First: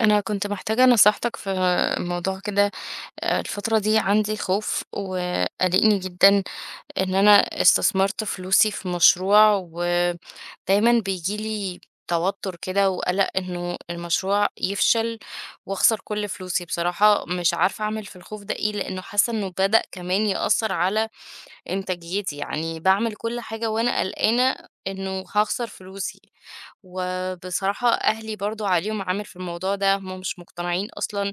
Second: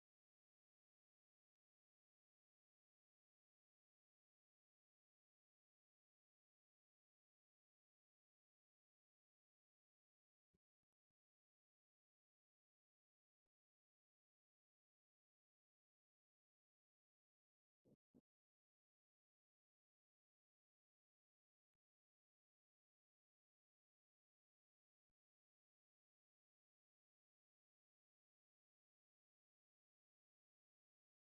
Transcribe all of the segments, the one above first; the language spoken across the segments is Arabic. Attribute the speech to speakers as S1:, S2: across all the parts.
S1: أنا كنت محتاجة نصيحتك في موضوع كده. الفترة دي عندي خوف وقلقني جدا إن أنا استثمرت فلوسي في مشروع ودايما بيجيلي توتر كده وقلق إنه المشروع يفشل وأخسر كل فلوسي. بصراحة مش عارفة أعمل في الخوف ده إيه لأنه حاسة إنه بدأ كمان يأثر على إنتاجيتي، يعني باعمل كل حاجة وأنا قلقانة إنه هاخسر فلوسي، وبصراحة أهلي برضه عليهم عامل في الموضوع ده، هُم مش مقتنعين أصلًا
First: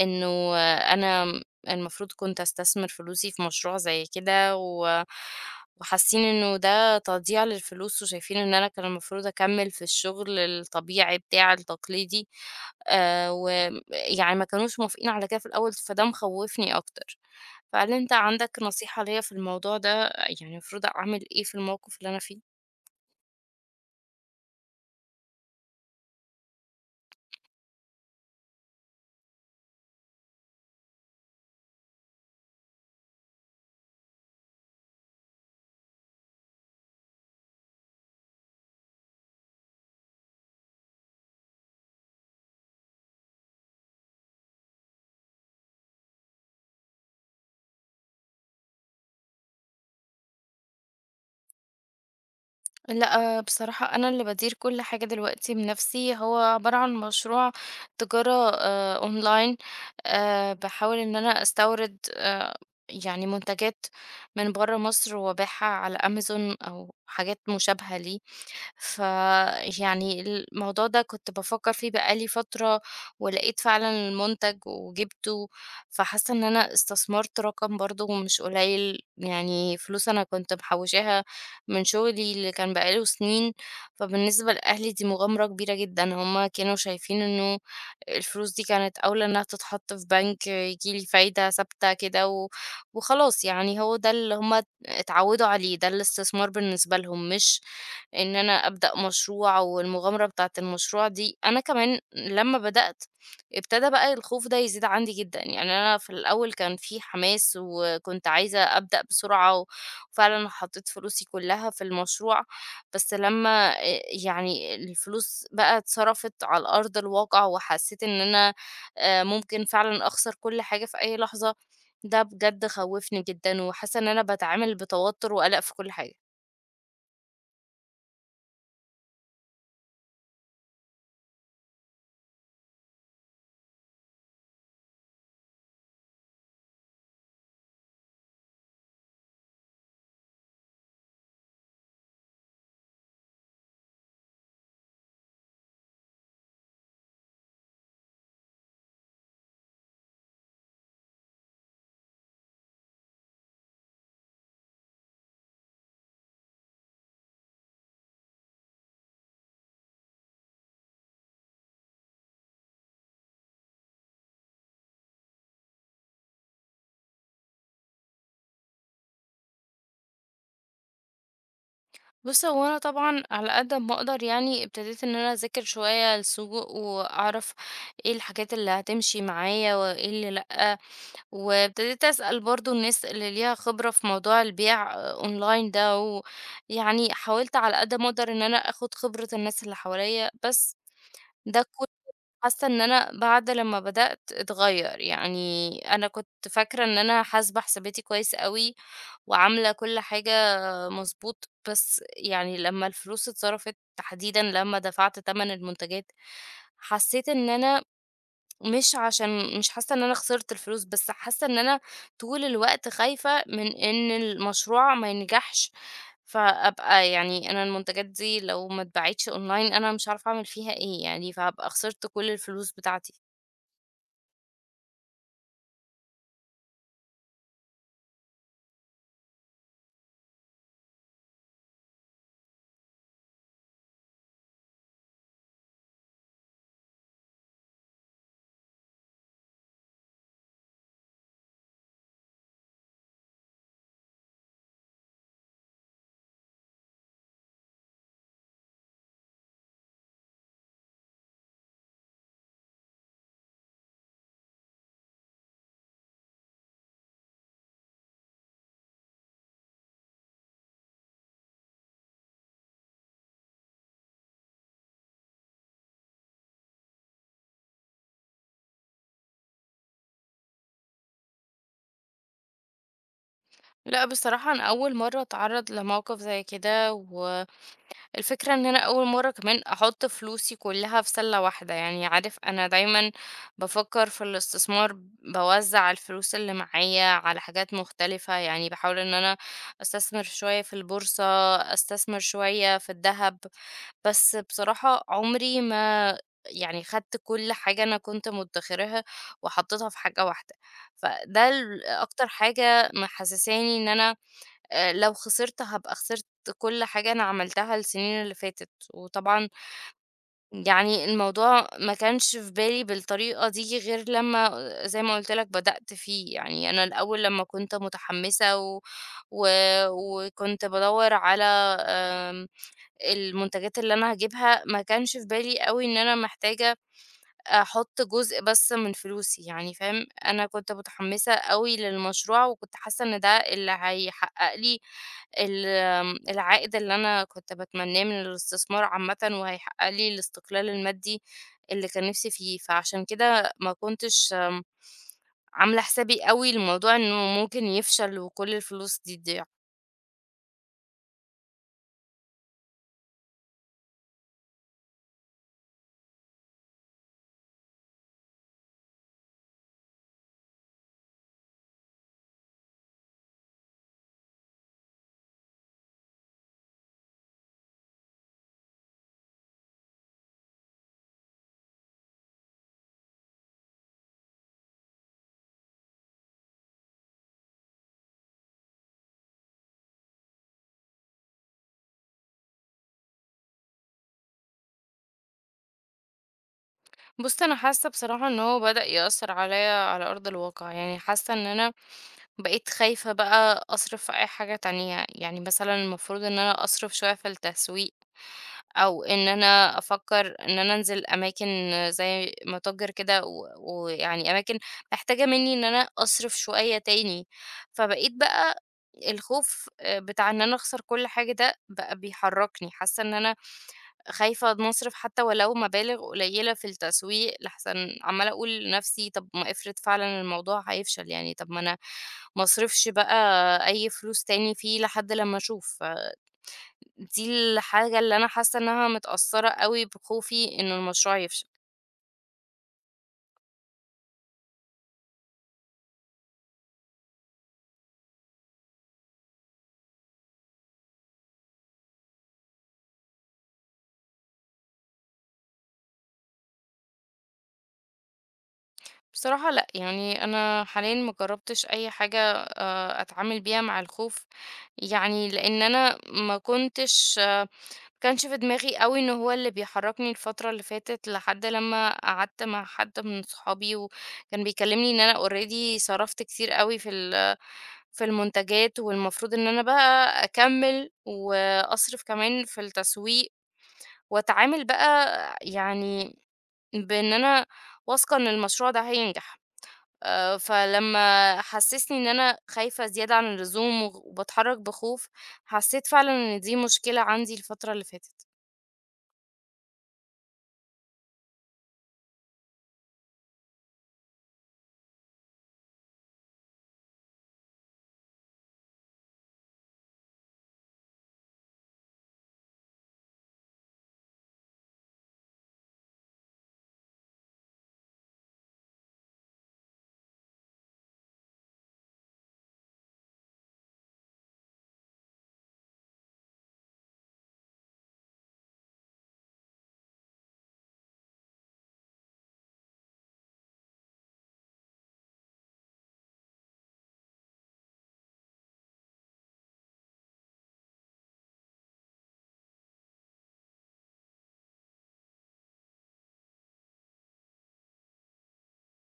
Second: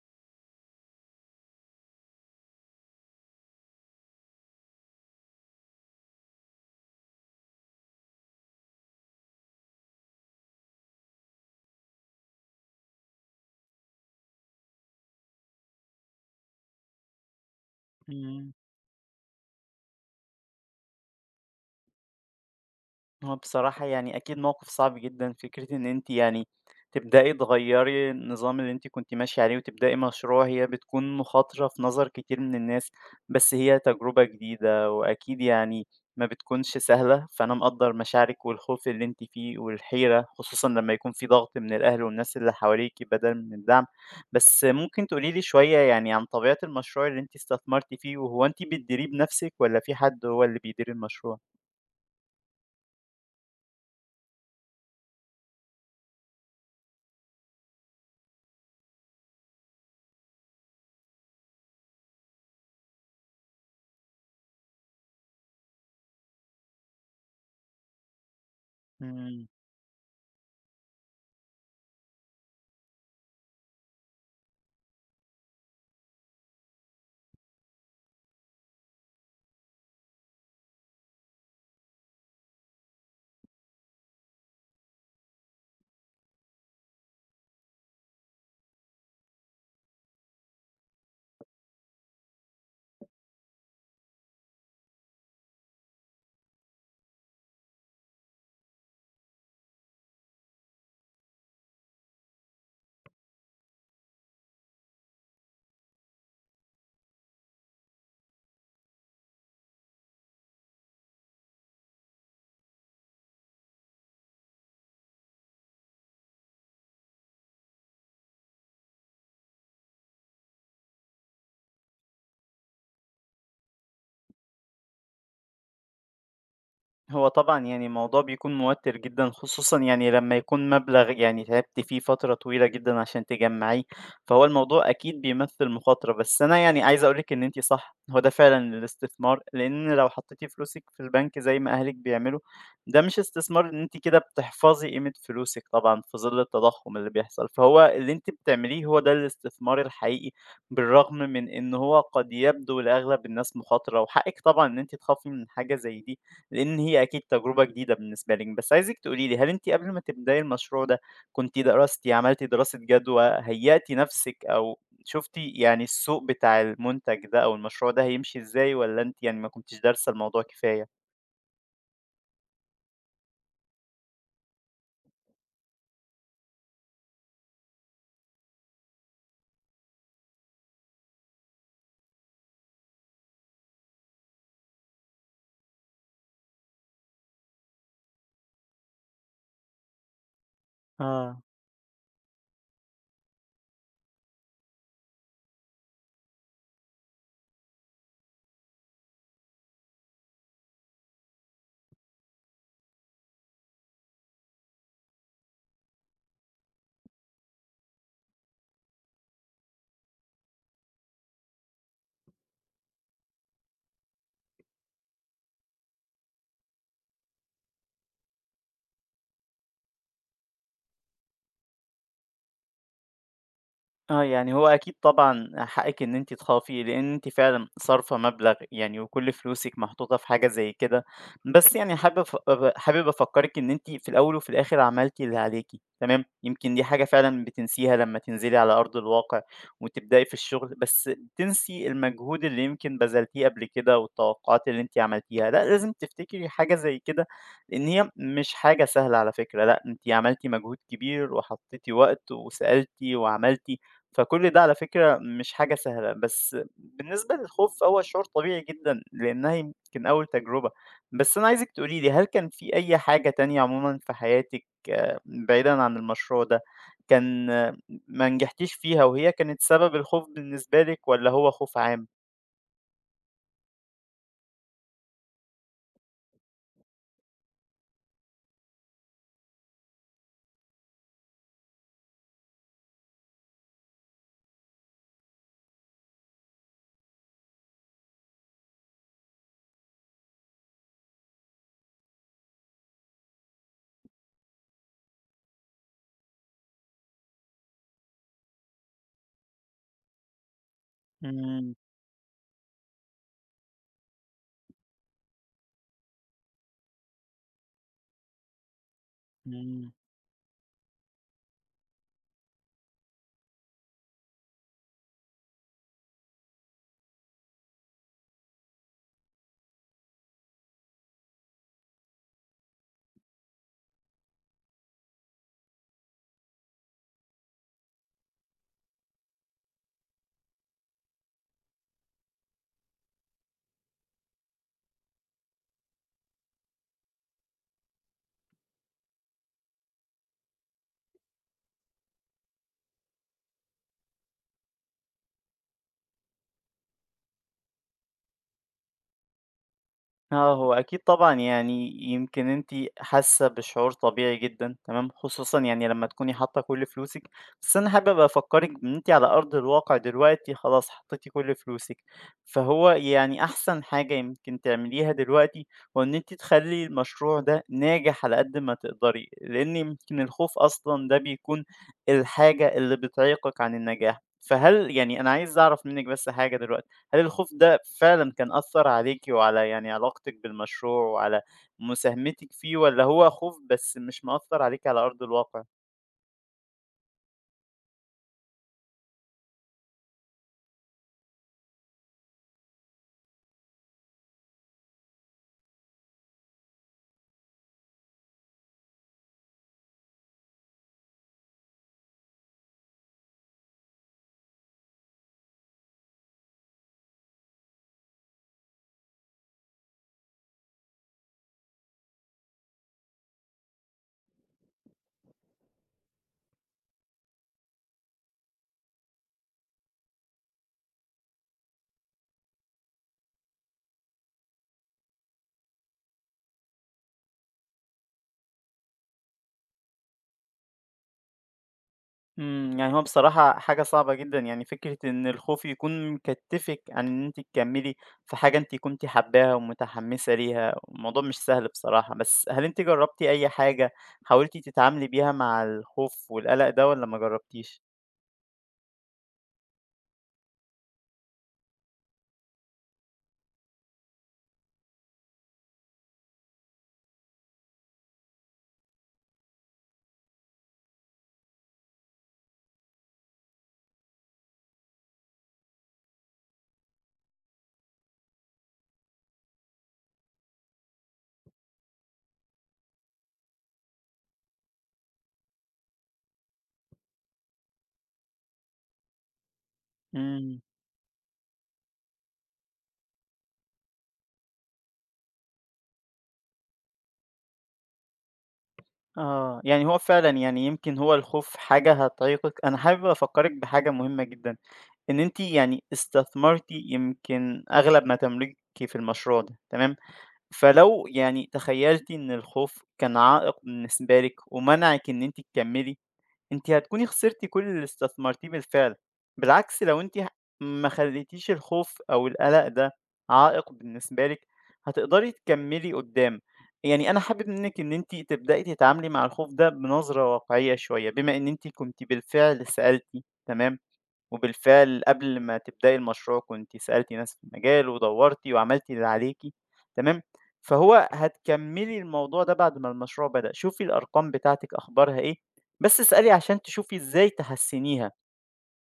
S1: إنه أنا المفروض كنت أستثمر فلوسي في مشروع زي كده، و وحاسين إنه ده تضييع للفلوس، وشايفين إن أنا كان المفروض أكمل في الشغل الطبيعي بتاعي التقليدي، ويعني ما كانوش موافقين على كده في الأول، فده مخوفني أكتر. فهل أنت عندك
S2: إمم.
S1: نصيحة ليّا في الموضوع ده، يعني المفروض أعمل إيه في الموقف اللي أنا فيه؟
S2: هو بصراحة يعني أكيد موقف صعب جدًا، فكرة إن أنتِ يعني تبدئي تغيّري النظام اللي أنتِ كنتِ ماشية عليه وتبدئي مشروع، هي بتكون مخاطرة في نظر كتير من الناس، بس هي تجربة جديدة وأكيد يعني ما بتكونش سهلة، فأنا مقدّر مشاعرِك والخوف اللي أنتِ فيه والحيرة، خصوصًا لمّا يكون في ضغط من الأهل والناس اللي حواليكِ بدل من الدعم. بس ممكن تقولي لي شوية يعني عن طبيعة المشروع اللي أنتِ استثمرتِ فيه، وهو أنتِ بتديريه بنفسِك والّا في حد هو اللي بيدير المشروع؟
S1: لأ، بصراحة أنا اللي بادير كل حاجة دلوقتي بنفسي، هو عبارة عن مشروع تجارة أونلاين. باحاول إن أنا أستورد يعني منتجات من برّه مصر وأبيعها على أمازون أو حاجات مشابهة ليه.
S2: إمم.
S1: فيعني الموضوع ده كنت بافكّر فيه بقى لي فترة، ولقيت فعلًا المُنتَج وجِبته، فحاسة إن أنا استثمرت رقم برضه مش قليل، يعني فلوس أنا كنت محوّشاها من شُغلي اللي كان بقى له سنين، فبالنسبة لأهلي دي مغامرة كبيرة جدًا، هُم كانوا شايفين إنه الفلوس دي كانت أولى إنها تتحط في بنك ييجي لي فايدة ثابتة كده، و وخلاص يعني هو ده اللي هُم اتعوّدوا عليه، ده الاستثمار بالنسبة لهم، مش إن أنا أبدأ مشروع والمغامرة بتاعة المشروع دي. أنا كمان لمّا بدأت ابتدى بقى الخوف ده يزيد عندي جدًا، يعني أنا في الأول كان في حماس وكنت عايزة أبدأ بسرعة، و وفعلًا حطيت فلوسي كلها في المشروع. بس لمّا يعني الفلوس بقى اتصرفت على أرض الواقع وحسيت إن أنا ممكن فعلًا أخسر كل حاجة في أي لحظة، ده بجد خوّفني جدًا وحاسة إن أنا باتعامل بتوتر وقلق في كل حاجة.
S2: هو طبعًا يعني الموضوع بيكون موتِّر جدًا، خصوصًا يعني لمّا يكون مبلغ يعني تعبتِ فيه فترة طويلة جدًا عشان تجمّعيه، فهو الموضوع أكيد بيمثّل مخاطرة، بس أنا يعني عايز أقول لِك إن أنتِ صح، هو ده فعلًا الاستثمار، لإن لو حطّيتِ فلوسِك في البنك زي ما أهلِك بيعملوا، ده مش استثمار إن أنتِ كده بتحفظي قيمة فلوسِك طبعًا في ظِل التضخُّم اللي بيحصل، فهو اللي أنتِ بتعمليه هو ده الاستثمار الحقيقي، بالرغم من إن هو قد يبدو لأغلب الناس مخاطرة وحقِّك طبعًا إن أنتِ تخافي من حاجة زي دي، لإن هي أكيد تجربة جديدة بالنسبة لِك، بس عايزِك تقولي لي هل أنتِ قبل ما تبدأي المشروع ده كنتِ درستِ، عملتِ دراسة جدوى، هيأتِ نفسِك أو شُفتِ يعني السوق بتاع المنتج ده أو المشروع ده هيمشي إزاي والّا أنتِ يعني ما كنتيش دارسة الموضوع كفاية؟
S1: بُص، هو أنا طبعًا على قد ما أقدر يعني ابتديت إن أنا أذاكر شوية السوق، وأعرف إيه الحاجات اللي هتمشي معايا وإيه اللي لأ، وابتديت أسأل برضه الناس اللي ليها خبرة في موضوع البيع أونلاين ده، ويعني حاولت على قد ما أقدر إن أنا آخد خبرة الناس اللي حواليّا. بس
S2: آه.
S1: ده كنت حاسة إن أنا بعد لمّا بدأت اتغير، يعني أنا كنت فاكرة إن أنا حاسبة حساباتي كويس أوي، وعاملة كل حاجة مضبوط. بس يعني لمّا الفلوس اتصرفت تحديدًا لمّا دفعت تمن المنتجات، حسيت إن أنا مش عشان مش حاسة إن أنا خسرت الفلوس، بس حاسة إن أنا طول الوقت خايفة من إن المشروع ما ينجحش، فأبقى يعني أنا المنتجات دي لو ما اتباعتش أونلاين أنا مش عارفة أعمل فيها إيه يعني، فهابقى خسرت كل الفلوس بتاعتي.
S2: آه، يعني هو أكيد طبعًا حقِّك إن أنتِ تخافي، لإن أنتِ فعلًا صارفة مبلغ يعني وكل فلوسِك محطوطة في حاجة زي كده، بس يعني حابب أف أب حابب أفكّرِك إن أنتِ في الأول وفي الآخر عملتِ اللي عليكِ، تمام، يمكن دي حاجة فعلًا بتنسيها لمّا تنزلي على أرض الواقع وتبدئي في الشغل، بس بتنسي المجهود اللي يمكن بذلتيه قبل كده والتوقعات اللي أنتِ عملتيها، لأ، لازم تفتكري حاجة زي كده، لإن هي مش حاجة سهلة على فكرة، لأ، أنتِ عملتِ مجهود كبير وحطّيتِ وقت وسألتِ وعملتِ. فكل ده على فكرة مش حاجة سهلة، بس بالنسبة للخوف فهو شعور طبيعي جدًا، لإنها يمكن أول تجربة. بس أنا عايزِك تقولي لي هل كان في أي حاجة تانية عمومًا في حياتِك آه، بعيدًا عن المشروع ده، كان آه، ما نجحتيش فيها وهي كانت سبب الخوف بالنسبة لِك والّا هو خوف عام؟
S1: لأ، بصراحة أنا أول مرّة أتعرّض لموقف زي كده، و الفكرة إن أنا أول مرة كمان أحط فلوسي كلها في سلة واحدة. يعني عارف، أنا دايما بفكر في الاستثمار بوزع الفلوس اللي معايا على حاجات مختلفة، يعني بحاول إن أنا أستثمر شوية في البورصة، أستثمر شوية في الذهب. بس بصراحة عمري ما يعني خدت كل حاجة أنا كنت مدخراها وحطيتها في حاجة واحدة، فده
S2: إمم،
S1: أكتر حاجة محسساني إن أنا لو خسرت هابقى خسرت كل حاجة أنا عملتها السنين اللي فاتت، وطبعًا
S2: إمم.
S1: يعني الموضوع ما كانش في بالي بالطريقة دي غير لمّا زي ما قُلت لك بدأت فيه. يعني أنا الأول لمّا كنت متحمسة و و وكنت بادوّر على آمم المنتجات اللي أنا هاجيبها، ما كانش في بالي أوي إن أنا محتاجة أحط جزء بس من فلوسي يعني فاهم. أنا كنت متحمسة أوي للمشروع وكنت حاسة إن ده اللي هيحقق لي ال آمم، العائد اللي أنا كنت باتمناه من الاستثمار عامةً، وهيحقق لي الاستقلال المادي اللي كان نفسي فيه، فعشان كده ما كنتش عاملة حسابي أوي لموضوع إنه ممكن يفشل وكل الفلوس دي تضيع.
S2: آه، هو أكيد طبعًا يعني يمكن أنتِ حاسة بشعور طبيعي جدًا، تمام، خصوصًا يعني لمّا تكوني حاطة كل فلوسِك، بس أنا حابب أفكّرِك بإن أنتِ على أرض الواقع دلوقتي خلاص حطيتِ كل فلوسِك، فهو يعني أحسن حاجة يمكن تعمليها دلوقتي هو إن أنتِ تخلّي المشروع ده ناجح على قد ما تقدري، لإن يمكن الخوف أصلًا ده بيكون الحاجة اللي بتعيقِك عن النجاح، فهل يعني أنا عايز أعرف منِّك بس حاجة دلوقتي. هل الخوف ده فعلًا كان أثّر عليكِ وعلى يعني علاقتِك بالمشروع وعلى مساهمتِك فيه والّا هو خوف بس مش مأثّر عليكِ على أرض الواقع؟
S1: بُص، أنا حاسة بصراحة إن هو بدأ يأثر عليَّ على أرض الواقع، يعني حاسة إن أنا بقيت خايفة بقى أصرف في أي حاجة تانية، يعني مثلا المفروض إن أنا أصرف شوية في التسويق أو إن أنا أفكر إن أنا أنزل أماكن زي متاجر كده ويعني أماكن محتاجة مني إن أنا أصرف شوية تاني. فبقيت بقى الخوف بتاع إن أنا أخسر كل حاجة ده بقى بيحركني، حاسة إن أنا خايفة نصرف حتى ولو مبالغ قليلة في التسويق، لحسن عمالة أقول لنفسي طب ما افرض فعلا الموضوع هيفشل، يعني طب ما أنا مصرفش بقى أي فلوس تاني فيه لحد لما أشوف. دي الحاجة اللي أنا حاسة إنها متأثرة قوي بخوفي إن المشروع يفشل.
S2: إمم، يعني هو بصراحة حاجة صعبة جدًا، يعني فكرة إن الخوف يكون مكتّفِك عن إن أنتِ تكمّلي في حاجة أنتِ كنتِ حاباها ومتحمّسة ليها، الموضوع مش سهل بصراحة، بس هل أنتِ جرّبتِ أي حاجة حاولتِ تتعاملي بيها مع الخوف والقلق ده والّا ما جرّبتيش؟
S1: بصراحة لأ، يعني أنا حاليا مجربتش أي حاجة أتعامل بيها مع الخوف. يعني لأن أنا ما كنتش كانش في دماغي أوي إن هو اللي بيحرّكني الفترة اللي فاتت، لحد لمّا قعدت مع حد من صحابي، وكان بيكلّمني إن أنا already صرفت كتير أوي في في المنتجات، والمفروض إن أنا بقى أكمّل، وأصرف كمان في التسويق، وأتعامل بقى يعني بإن أنا واثقة إن المشروع ده هينجح.
S2: إمم.
S1: فلمّا حسّسني إن أنا خايفة زيادة عن اللزوم، وباتحرّك بخوف، حسّيت فعلًا إن دي مشكلة عندي الفترة اللي فاتت.
S2: آه، يعني هو فعلًا يعني يمكن هو الخوف حاجة هتعيقِك، أنا حابب أفكّرِك بحاجة مهمة جدًا، إن أنتِ يعني استثمرتِ يمكن أغلب ما تملكي في المشروع ده، تمام؟ فلو يعني تخيّلتِ إن الخوف كان عائق بالنسبة لِك ومنعِك إن أنتِ تكمّلي، أنتِ هتكوني خسرتِ كل اللي استثمرتيه بالفعل، بالعكس لو أنتِ ما خليتيش الخوف أو القلق ده عائق بالنسبة لِك، هتقدري تكمّلي قدّام. يعني أنا حابب منِّك إن أنتِ تبدئي تتعاملي مع الخوف ده بنظرة واقعية شوية، بما إن أنتِ كنتِ بالفعل سألتِ، تمام؟ وبالفعل قبل ما تبدئي المشروع كنتِ سألتِ ناس في المجال ودوّرتِ وعملتِ اللي عليكِ، تمام، فهو هتكمّلي الموضوع ده بعد ما المشروع بدأ، شوفي الأرقام بتاعتِك أخبارها إيه، بس اسألي عشان تشوفي إزاي تحسّنيها،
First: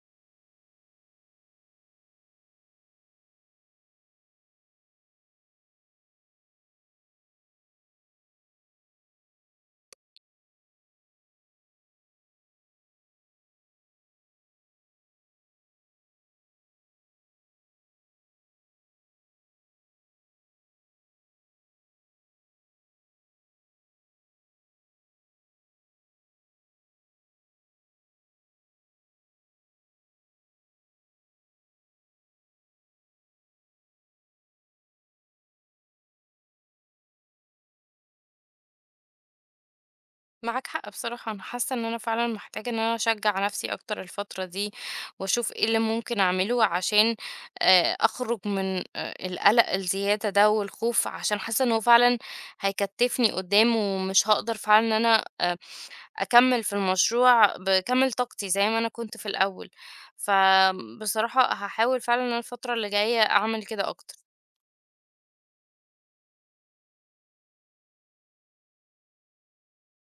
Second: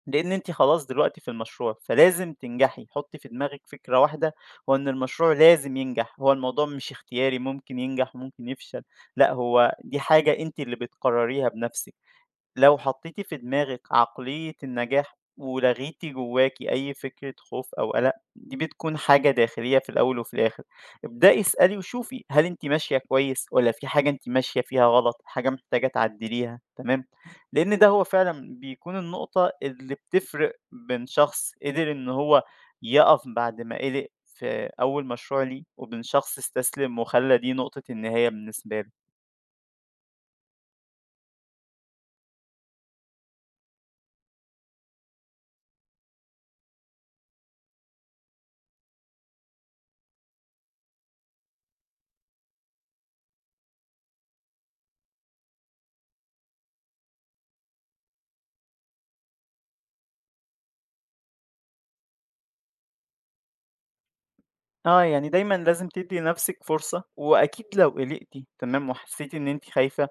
S2: لإن أنتِ خلاص دلوقتي في المشروع، فلازم تنجحي، حُطّي في دماغِك فكرة واحدة، هو إن المشروع لازم ينجح، هو الموضوع مش اختياري ممكن ينجح وممكن يفشل، لأ هو دي حاجة أنتِ اللي بتقرّريها بنفسِك. لو حطيتِ في دماغِك عقلية النجاح ولغيتِ جواكِ أي فكرة خوف أو قلق، دي بتكون حاجة داخلية في الأول وفي الآخر. ابدئي اسألي وشوفي هل أنتِ ماشية كويس والّا في حاجة أنتِ ماشية فيها غلط، حاجة محتاجة تعدليها، تمام؟ لأن ده هو فعلًا بيكون النقطة اللي بتفرق بين شخص قدر إن هو يقف بعد ما قلق في أول مشروع ليه، وبين شخص استسلم وخلّى دي نقطة النهاية بالنسبة له.
S1: معاك حق. بصراحة أنا حاسة إن أنا فعلا محتاجة إن أنا أشجع نفسي أكتر الفترة دي وأشوف إيه اللي ممكن أعمله عشان أخرج من القلق الزيادة ده والخوف، عشان حاسة إنه فعلا هيكتفني قدام ومش هقدر فعلا إن أنا أكمل في المشروع بكامل طاقتي زي ما أنا كنت في الأول. فبصراحة هحاول فعلا إن أنا الفترة اللي جاية أعمل كده أكتر.
S2: آه، يعني دايمًا لازم تدّي لنفسِك فرصة، وأكيد لو قلقتِ تمام، وحسيتِ إن أنتِ خايفة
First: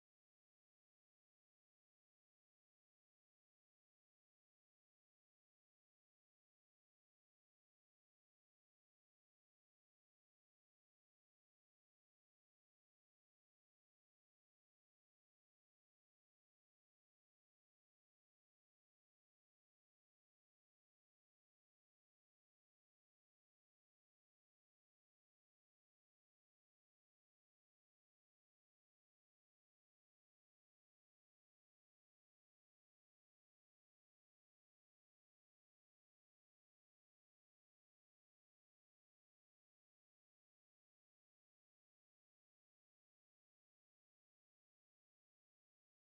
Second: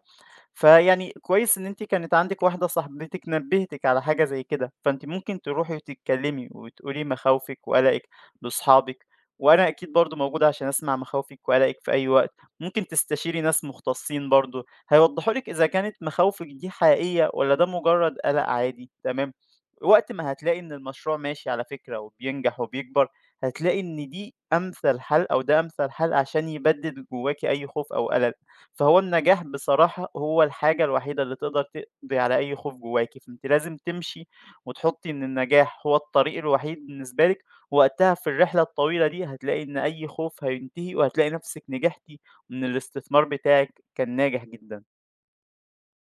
S2: فيعني كويس إن أنتِ كانت عندِك واحدة صاحبتِك نبهتِك على حاجة زي كده، فأنتِ ممكن تروحي وتتكلمي وتقولي مخاوفِك وقلقِك لأصحابِك، وأنا أكيد برضه موجود عشان أسمع مخاوفِك وقلقِك في أي وقت، ممكن تستشيري ناس مختصين برضه هيوضحوا لِك إذا كانت مخاوفِك دي حقيقية والّا ده مجرد قلق عادي، تمام؟ وقت ما هتلاقي إن المشروع ماشي على فكرة وبينجح وبيكبر، هتلاقي إن دي أمثل حل أو ده أمثل حل عشان يبدد جواكِ أي خوف أو قلق. فهو النجاح بصراحة هو الحاجة الوحيدة اللي تقدر تقضي على أي خوف جواكِ، فأنتِ لازم تمشي وتحطي إن النجاح هو الطريق الوحيد بالنسبة لِك، وقتها في الرحلة الطويلة دي هتلاقي إن أي خوف هينتهي، وهتلاقي نفسِك نجحتِ وإن الاستثمار بتاعِك كان ناجح جدًا.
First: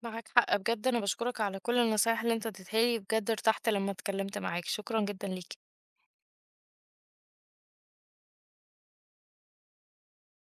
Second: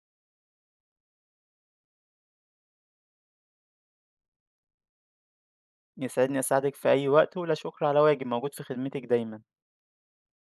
S1: معاك حق بجد. أنا بشكرك على كل النصايح اللي أنت اديتها لي، بجد ارتحت لما اتكلمت معاك، شكرا جدا ليك.
S2: يسعدني أساعدِك في أي وقت، ولا شكر على واجب، موجود في خدمتِك دايمًا.